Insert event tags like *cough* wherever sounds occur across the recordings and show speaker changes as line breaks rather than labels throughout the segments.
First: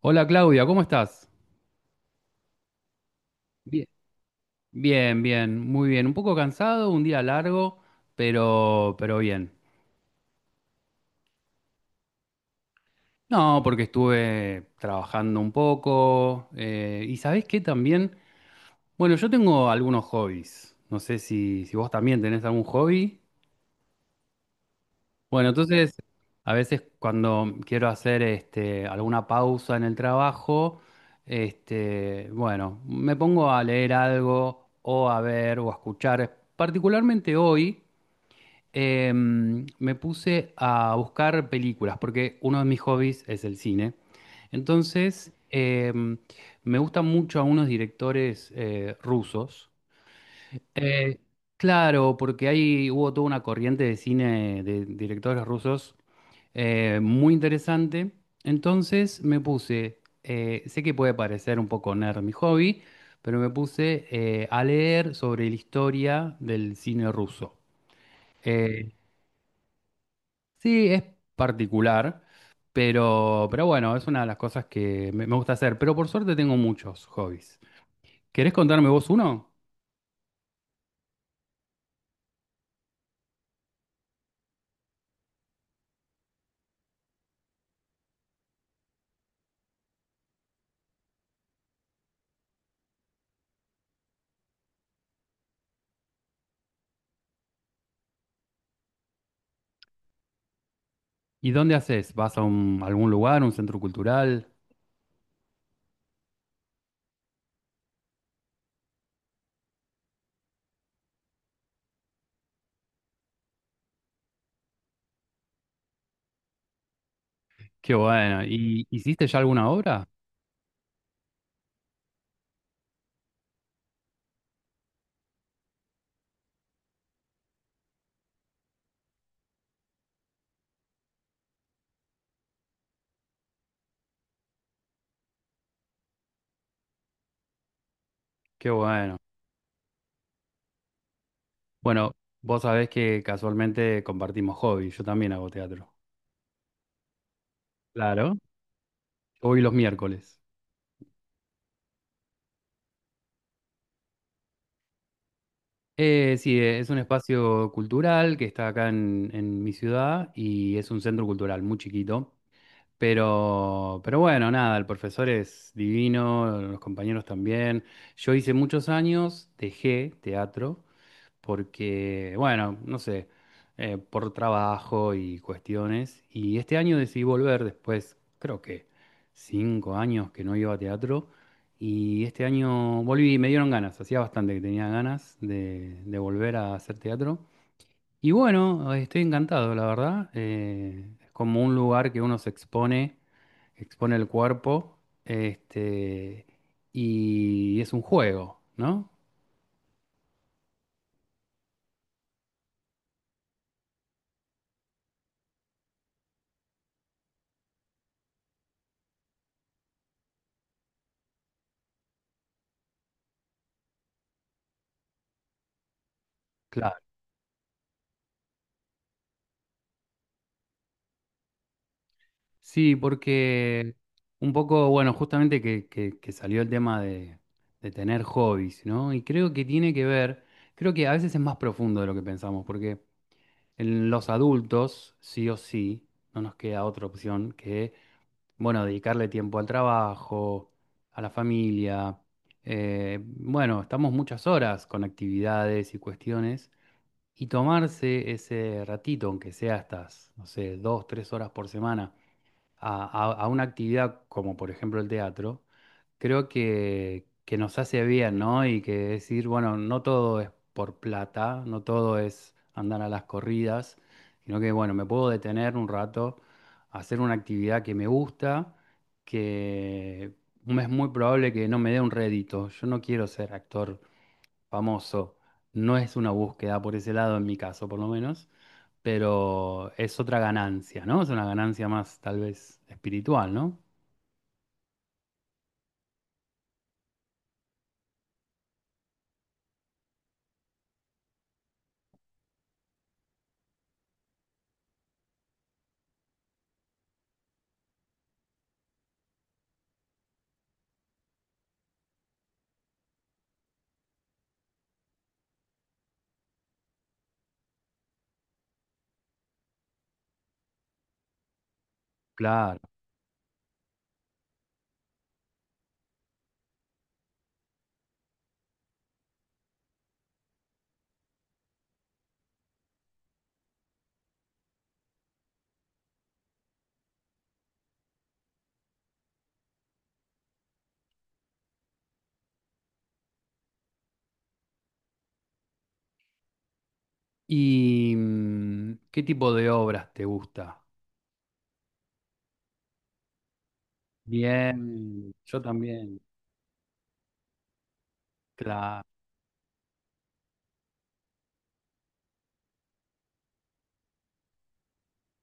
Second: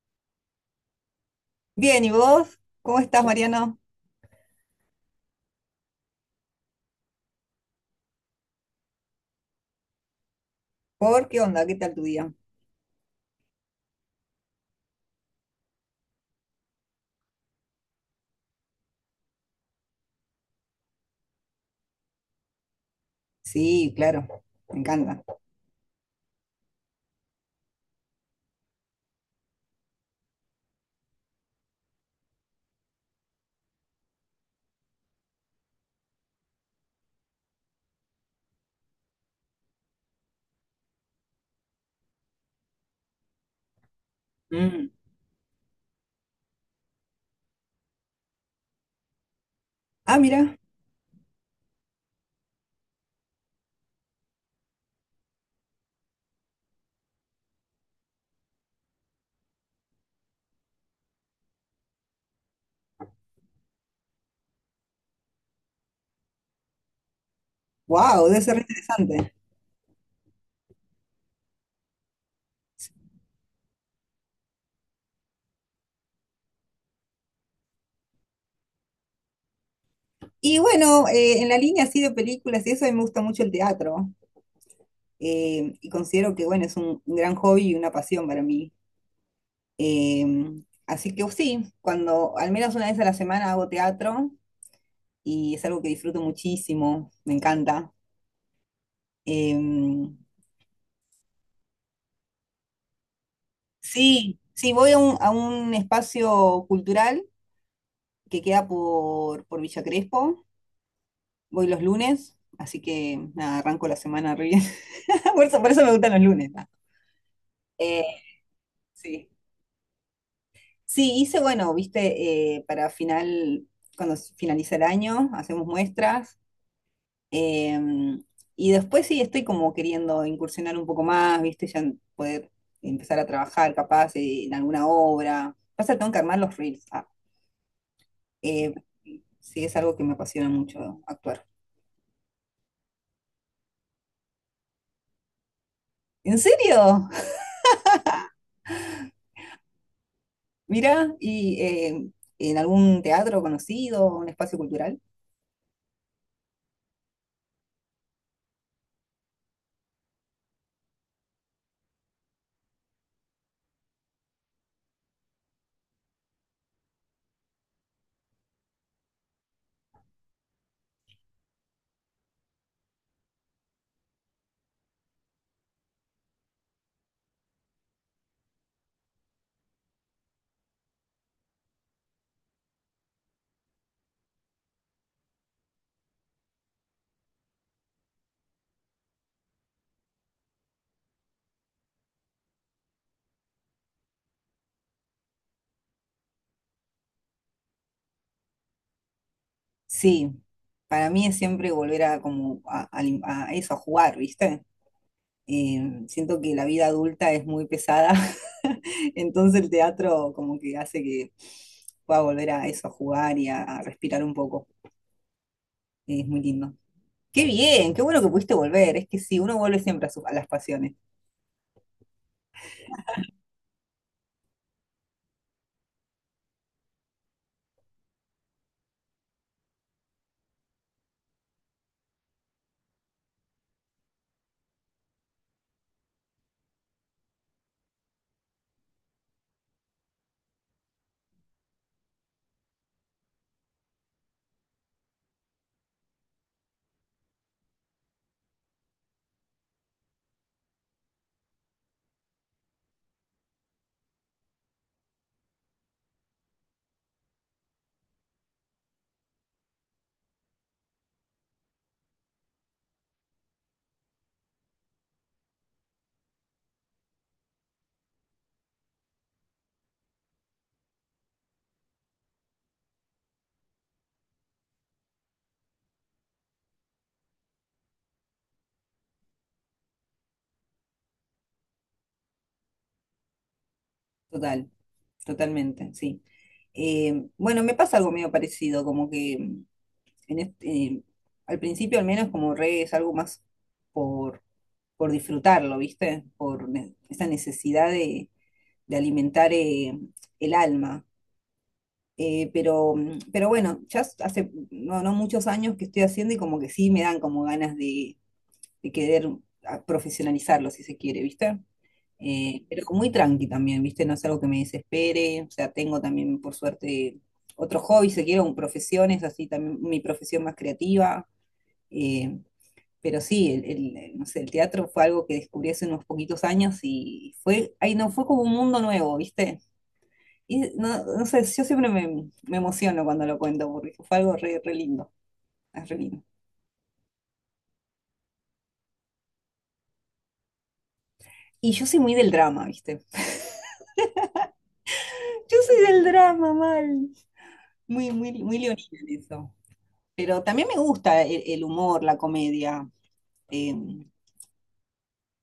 Hola Claudia, ¿cómo estás?
Bien, ¿y vos? ¿Cómo estás, Mariano?
Bien. Bien, bien, muy bien. Un poco cansado, un día largo, pero bien.
¿Por qué onda? ¿Qué tal tu día?
No, porque estuve trabajando un poco, y ¿sabés qué también? Bueno, yo tengo algunos hobbies. No sé si vos también tenés algún hobby.
Sí, claro, me encanta.
Bueno, entonces, a veces cuando quiero hacer alguna pausa en el trabajo, bueno, me pongo a leer algo o a ver o a escuchar. Particularmente hoy, me puse a buscar películas, porque uno de mis hobbies es el cine.
Mm.
Entonces, me gustan mucho a unos directores rusos.
Ah, mira,
Eh, claro, porque ahí hubo toda una corriente de cine de directores rusos, muy interesante. Entonces me puse, sé que puede parecer un poco nerd mi hobby, pero me puse, a leer sobre la historia del cine ruso.
wow, debe ser re
Eh,
interesante.
Sí, es particular, pero, bueno, es una de las cosas que me gusta hacer. Pero por suerte tengo muchos hobbies. ¿Querés contarme vos uno?
Y bueno, en la línea así de películas y eso, a mí me gusta mucho el teatro. Y considero que, bueno, es un gran hobby y una pasión para mí. Eh, Así que sí, cuando al menos una vez a la semana hago teatro y es algo que disfruto muchísimo, me encanta. Em,
¿Y dónde haces? ¿Vas a algún lugar, un centro
sí,
cultural?
sí, voy a a un espacio cultural que queda por Villa Crespo. Voy los lunes, así que nada, arranco la semana re bien. *laughs* Por eso me gustan los lunes. Nada.
Qué
Eh,
bueno. ¿Y hiciste
sí.
ya alguna obra?
Sí, hice, bueno, viste, para final, cuando finaliza el año, hacemos muestras. eh, y después sí estoy como queriendo incursionar un poco más, viste, poder empezar a trabajar capaz en alguna obra. Pasa, que tengo que armar los reels. Ah.
Qué
Eh,
bueno.
sí, es algo que me apasiona mucho actuar.
Bueno, vos sabés que casualmente compartimos hobbies. Yo también hago teatro.
¿En serio?
Claro. Hoy los miércoles.
Mira, ¿y en algún teatro conocido, un espacio cultural?
Sí, es un espacio cultural que está acá en mi ciudad y es un centro cultural muy chiquito. Pero, bueno, nada, el profesor es divino, los compañeros también. Yo hice muchos años, dejé teatro porque, bueno, no sé, por trabajo y cuestiones. Y este año decidí volver después, creo que 5 años que no iba a teatro. Y este año volví y me dieron ganas, hacía bastante que tenía ganas de volver a hacer teatro. Y bueno, estoy encantado, la verdad, es como un lugar que uno se expone el cuerpo, este, y es un juego, ¿no?
Sí, para mí es siempre volver a, como a, a eso, a jugar, ¿viste? Siento que la vida adulta es muy pesada, *laughs* entonces el teatro como que hace que pueda volver a eso, a jugar y a respirar un poco. Es muy lindo.
Claro.
Qué bien, qué bueno que pudiste volver. Es que sí, uno vuelve siempre a, a las pasiones.
Sí, porque un poco, bueno, justamente que, que salió el tema de tener hobbies, ¿no? Y creo que tiene que ver, creo que a veces es más profundo de lo que pensamos, porque en los adultos, sí o sí, no nos queda otra opción que bueno, dedicarle tiempo al trabajo, a la familia. Bueno, estamos muchas horas con actividades y cuestiones, y tomarse ese ratito, aunque sea estas, no sé, 2, 3 horas por semana, a una actividad como por ejemplo el teatro, creo que nos hace bien, ¿no? Y que decir, bueno, no todo es por plata, no todo es andar a las corridas, sino que, bueno, me puedo detener un rato, hacer una actividad que me gusta, que es muy probable que no me dé un rédito. Yo no quiero ser actor famoso, no es una búsqueda por ese lado, en mi caso, por lo menos, pero es otra ganancia, ¿no? Es una ganancia más tal vez espiritual, ¿no?
Total, totalmente, sí. Bueno, me pasa algo medio parecido, como que en este, al principio al menos como reggae es algo más por, por disfrutarlo, ¿viste? Esa necesidad de alimentar el alma. Pero, mm, pero bueno, hace no, no muchos años que estoy haciendo y como que sí me dan como ganas de querer profesionalizarlo, si se quiere, ¿viste?
Claro.
Pero muy tranqui también, ¿viste? No es algo que me desespere, o sea, tengo también por suerte otro hobby, si se quiere, un profesiones, así también mi profesión más creativa. eh, pero sí, no sé, el teatro fue algo que descubrí hace unos poquitos años y fue, ahí no, fue como un mundo nuevo, ¿viste? Y no, no sé, yo siempre me, me emociono cuando lo cuento porque fue algo re, re lindo, es re lindo.
¿Y qué tipo de obras te gusta?
Y yo soy muy del drama, ¿viste?
Bien,
Yo
yo
soy del
también.
drama, mal. Muy, muy, muy leonina
Claro.
en eso. Pero también me gusta el humor, la comedia, eh,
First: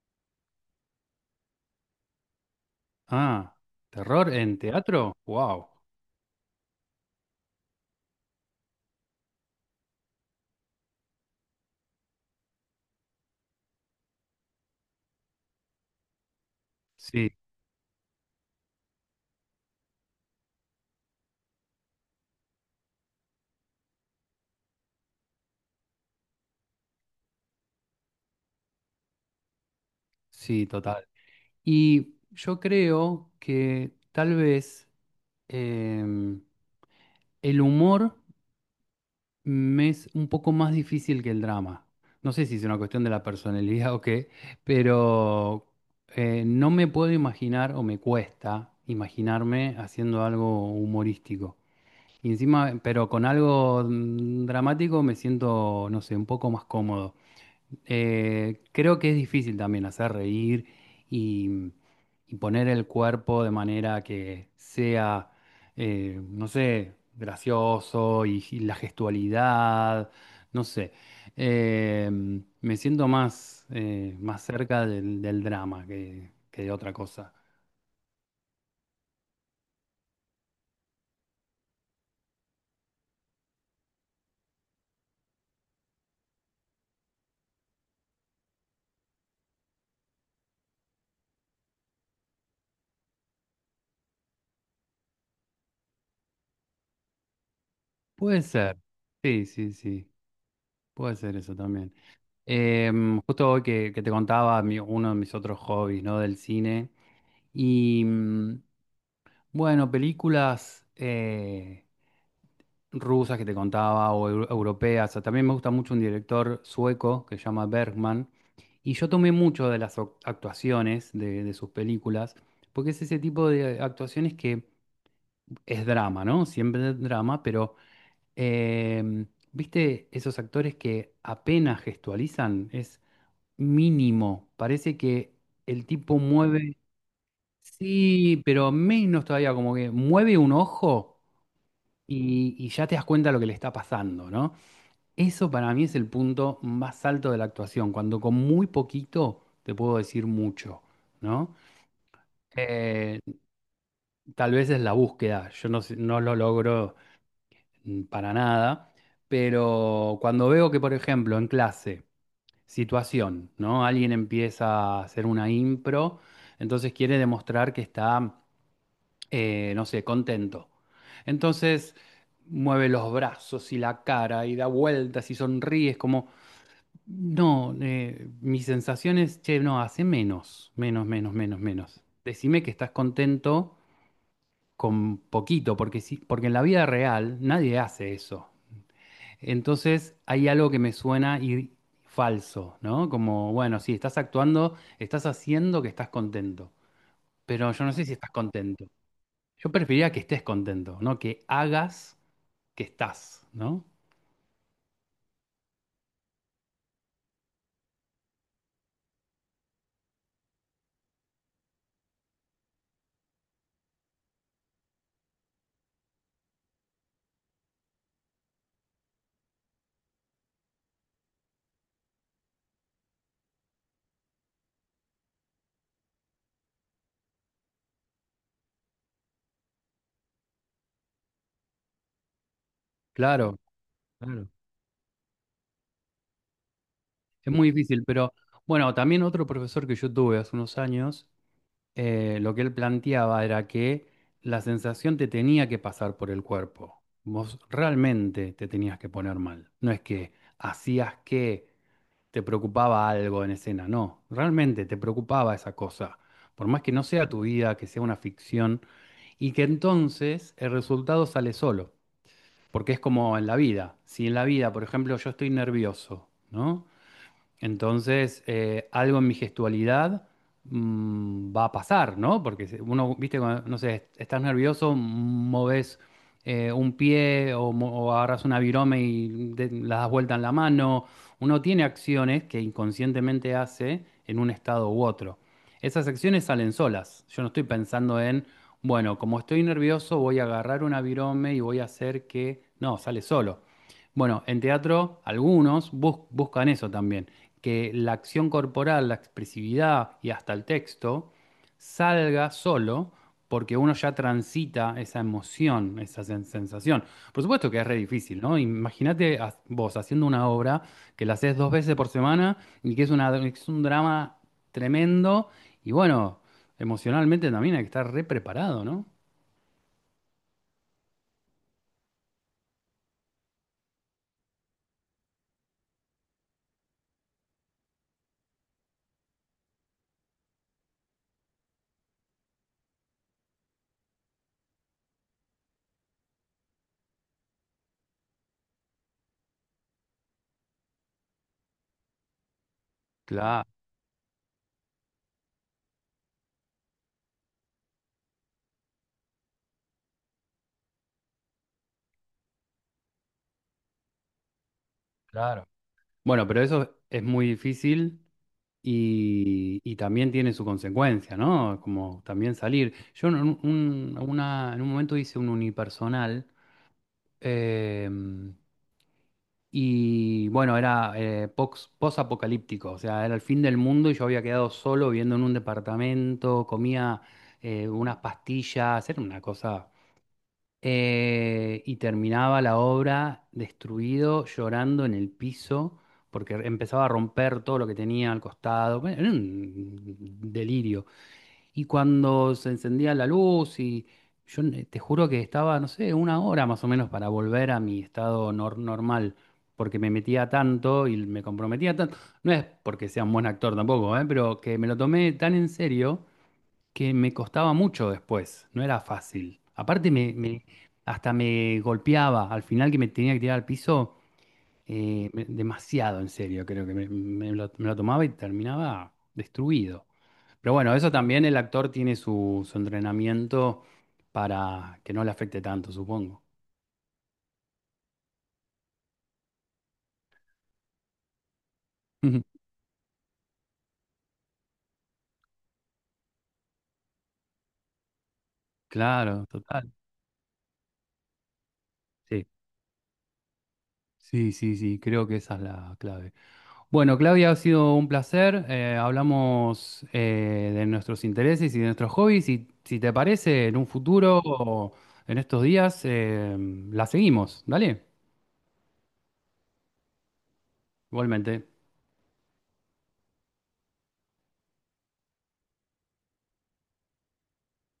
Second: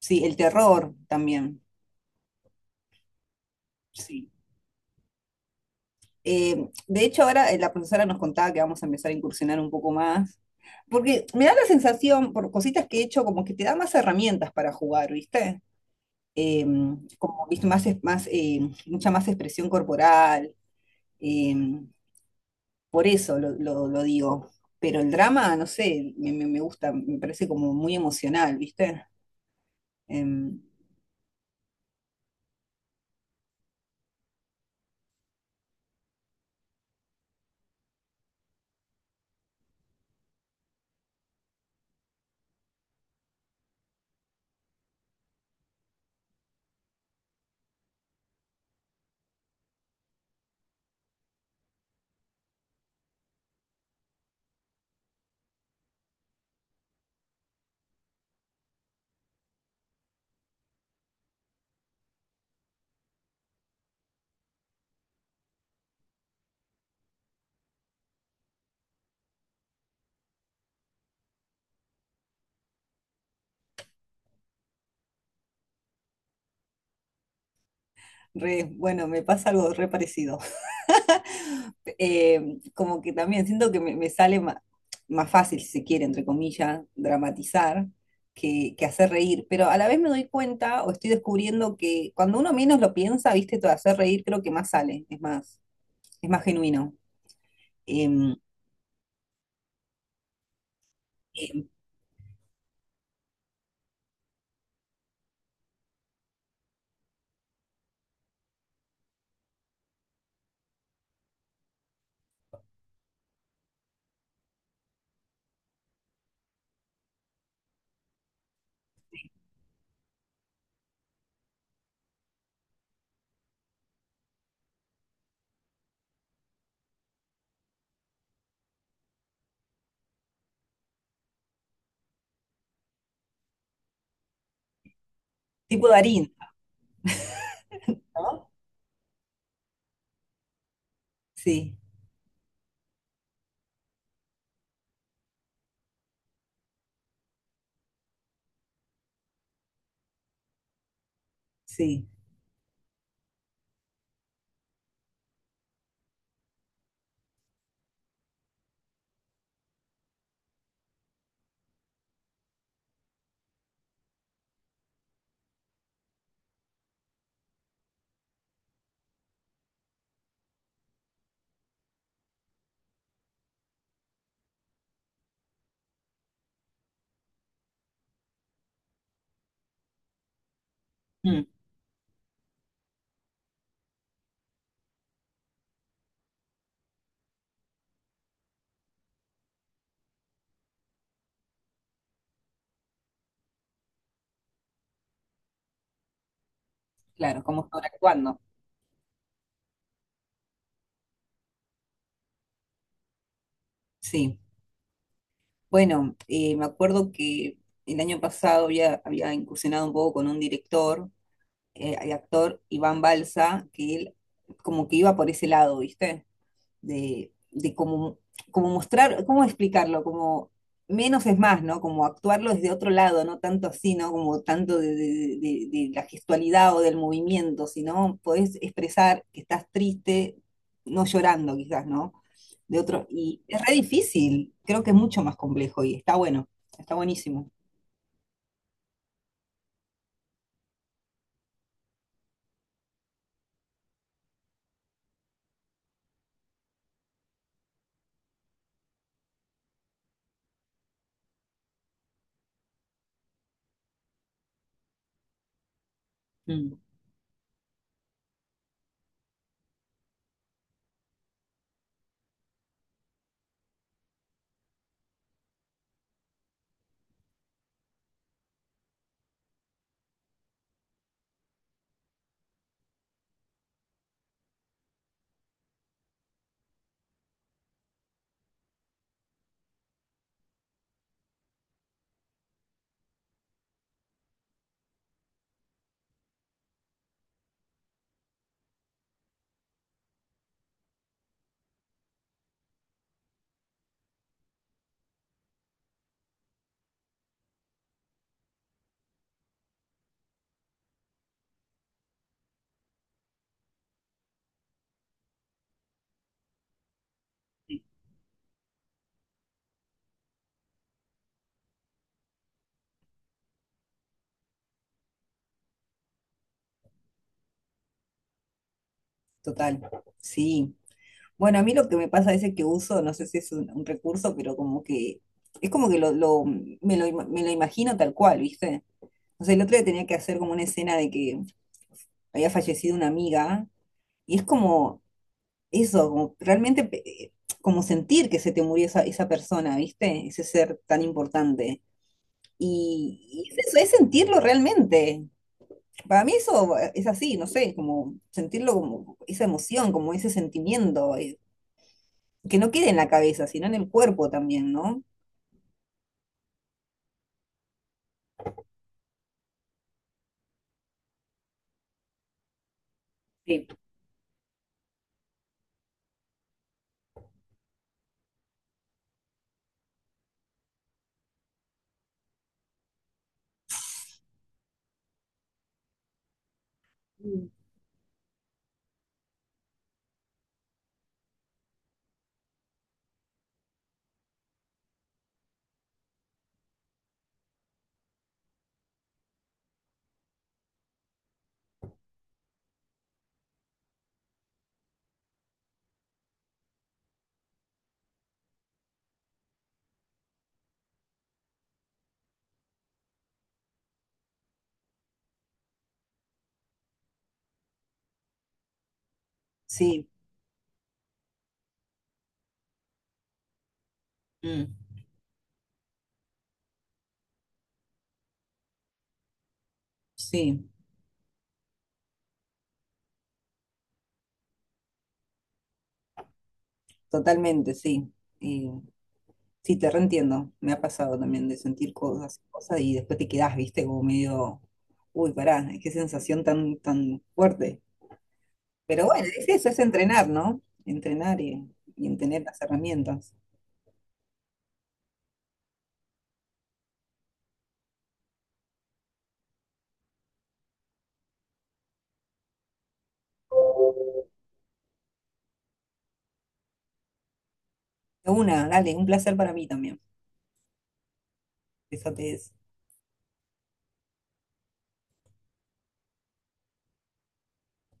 sí, el terror también,
Ah,
sí.
¿terror en teatro? Wow.
De hecho, ahora la profesora nos contaba que vamos a empezar a incursionar un poco más, porque me da la sensación, por cositas que he hecho, como que te da más herramientas para jugar, ¿viste? Em,
Sí,
como, ¿viste? Más, más, mucha más expresión corporal, em, por eso lo digo. Pero el drama, no sé, me gusta, me parece como muy emocional, ¿viste? Em,
sí, total. Y yo creo que tal vez, em, el humor me es un poco más difícil que el drama. No sé si es una cuestión de la personalidad *laughs* o qué, pero no me puedo imaginar o me cuesta imaginarme haciendo algo humorístico. Y encima, pero con algo dramático me siento, no sé, un poco más cómodo. Creo que es difícil también hacer reír y, y poner el cuerpo de manera que sea, no sé, gracioso y la gestualidad, no sé. Eh, Me siento más, más cerca del, del drama que de otra cosa.
bueno, me pasa algo re parecido. Como que también siento que me, más, fácil, si se quiere, entre comillas, dramatizar que hacer reír, pero a la vez me doy cuenta o estoy descubriendo que cuando uno menos lo piensa, viste, todo hacer reír creo que más sale, es más genuino. Em,
Puede ser, sí, sí, sí, puede ser eso
em,
también. Justo hoy que te contaba uno de mis otros hobbies, ¿no? Del cine. Y bueno, películas, rusas que te contaba o europeas. O sea, también me gusta mucho un director sueco que se llama Bergman. Y yo tomé mucho de las actuaciones de sus películas, porque es ese tipo de actuaciones que es drama, ¿no? Siempre es drama, pero, em, ¿viste esos actores que apenas gestualizan? Mínimo. Parece que el
tipo
tipo
Darín,
mueve, sí,
¿no?
pero menos todavía, como que mueve un ojo
Sí,
y ya te das cuenta lo que le está pasando, ¿no? Eso para mí es el punto más alto de la actuación, cuando con muy poquito te puedo decir mucho, ¿no?
sí.
Eh, Tal vez es la búsqueda, yo no lo logro, para nada, pero cuando veo que, por ejemplo, en clase, situación, ¿no? Alguien empieza a hacer una impro, entonces quiere demostrar que está, no sé, contento. Entonces mueve los brazos y la cara y da vueltas y sonríe, es como, no, mi sensación es, che, no, hace menos, menos, menos,
Mm,
menos, menos. Decime que estás contento con poquito, porque sí, porque en la vida real nadie hace eso. Entonces hay algo que me suena y falso, ¿no? Como, bueno, sí, estás actuando, estás haciendo que estás contento,
claro, como
pero yo no sé si estás
sobreactuando,
contento. Yo preferiría que estés contento, ¿no? Que hagas que estás, ¿no?
sí. Bueno, me acuerdo que el año pasado había, había incursionado un poco con un director el actor Iván Balsa, que él como que iba por ese lado, ¿viste? De como, como mostrar, ¿cómo explicarlo? Como menos es más, ¿no? Como actuarlo desde otro lado, no tanto así, ¿no? Como tanto de, de la gestualidad o del movimiento, sino podés expresar que estás triste, no llorando quizás, ¿no? De otro, y
Claro,
es re
claro.
difícil, creo que es mucho más complejo y está bueno, está buenísimo.
Es muy difícil, pero bueno, también otro profesor que yo tuve hace unos años, lo que él planteaba era que la sensación te tenía que pasar por el cuerpo. Vos realmente te tenías que poner mal. No es que hacías que te preocupaba algo en escena, no, realmente te preocupaba esa cosa, por
Mm,
más que no sea tu vida, que sea una ficción, y que entonces el resultado sale solo, porque es como en la vida, si en la vida, por ejemplo, yo estoy nervioso, ¿no? Entonces, algo en mi gestualidad, va a pasar, ¿no? Porque uno, viste, cuando, no sé, estás nervioso, moves, un pie o, o agarras una virome y la das vuelta en la mano. Uno tiene acciones que inconscientemente hace en un estado u otro. Esas acciones salen solas. Yo no estoy pensando en, bueno, como estoy nervioso, voy a agarrar una virome y voy a hacer que... No, sale solo. Bueno, en teatro algunos buscan eso también, que la acción corporal, la expresividad y hasta el texto salga solo porque uno ya transita esa emoción, esa sensación. Por supuesto que es re difícil, ¿no? Imagínate vos haciendo una obra que la haces 2 veces por semana y que es una, es un drama tremendo y bueno, emocionalmente también hay que estar re preparado, ¿no?
total, sí. Bueno, a mí lo que me pasa es que uso, no sé si es un recurso, pero como que es como que me lo imagino tal cual, ¿viste? O sea, el otro día tenía que hacer como una escena de que había fallecido una amiga y es como eso, como realmente como sentir que se te murió esa, esa persona, ¿viste? Ese ser tan importante. Y
Claro,
es eso, es sentirlo realmente. Para mí eso es así, no sé, como sentirlo como esa emoción, como ese sentimiento. Que no quede en la cabeza, sino en el cuerpo también, ¿no?
claro. Bueno, pero eso es muy difícil. Y también tiene su consecuencia, ¿no? Como también salir. Yo en
Sí.
en un momento hice un unipersonal, eh, y bueno, era, post-apocalíptico, o sea, era el fin del mundo y yo había quedado solo viviendo en un departamento, comía, unas pastillas, era una cosa, y terminaba la obra destruido, llorando en el piso, porque empezaba a romper todo lo que tenía al costado. Bueno, era un delirio. Y cuando se encendía la luz, y yo te juro que estaba, no sé, una hora más o menos para volver a mi estado normal, porque me metía tanto y me comprometía tanto. No es porque sea un buen actor tampoco, ¿eh? Pero que me lo tomé tan en serio que me costaba mucho después, no era fácil.
Sí,
Aparte hasta me golpeaba, al final que me tenía que tirar al piso,
mm,
demasiado en serio, creo que me lo tomaba y terminaba destruido.
sí,
Pero bueno, eso también el actor tiene su entrenamiento para que no le afecte tanto, supongo.
totalmente, sí. Eh, sí, te reentiendo. Me ha pasado también de sentir cosas,
*laughs*
cosas y después te quedás, viste, como medio, uy, pará, qué sensación tan, tan fuerte. Pero bueno,
Claro,
es eso, es
total.
entrenar, ¿no? Entrenar y en tener
Sí.
las herramientas.
Sí, sí, sí, creo que esa es la clave. Bueno, Claudia, ha sido un placer. Hablamos, de nuestros intereses y de nuestros hobbies y si te parece, en un futuro o en estos días, la seguimos. Dale,
De Una, dale, un placer para mí también.
igualmente.
Besotes.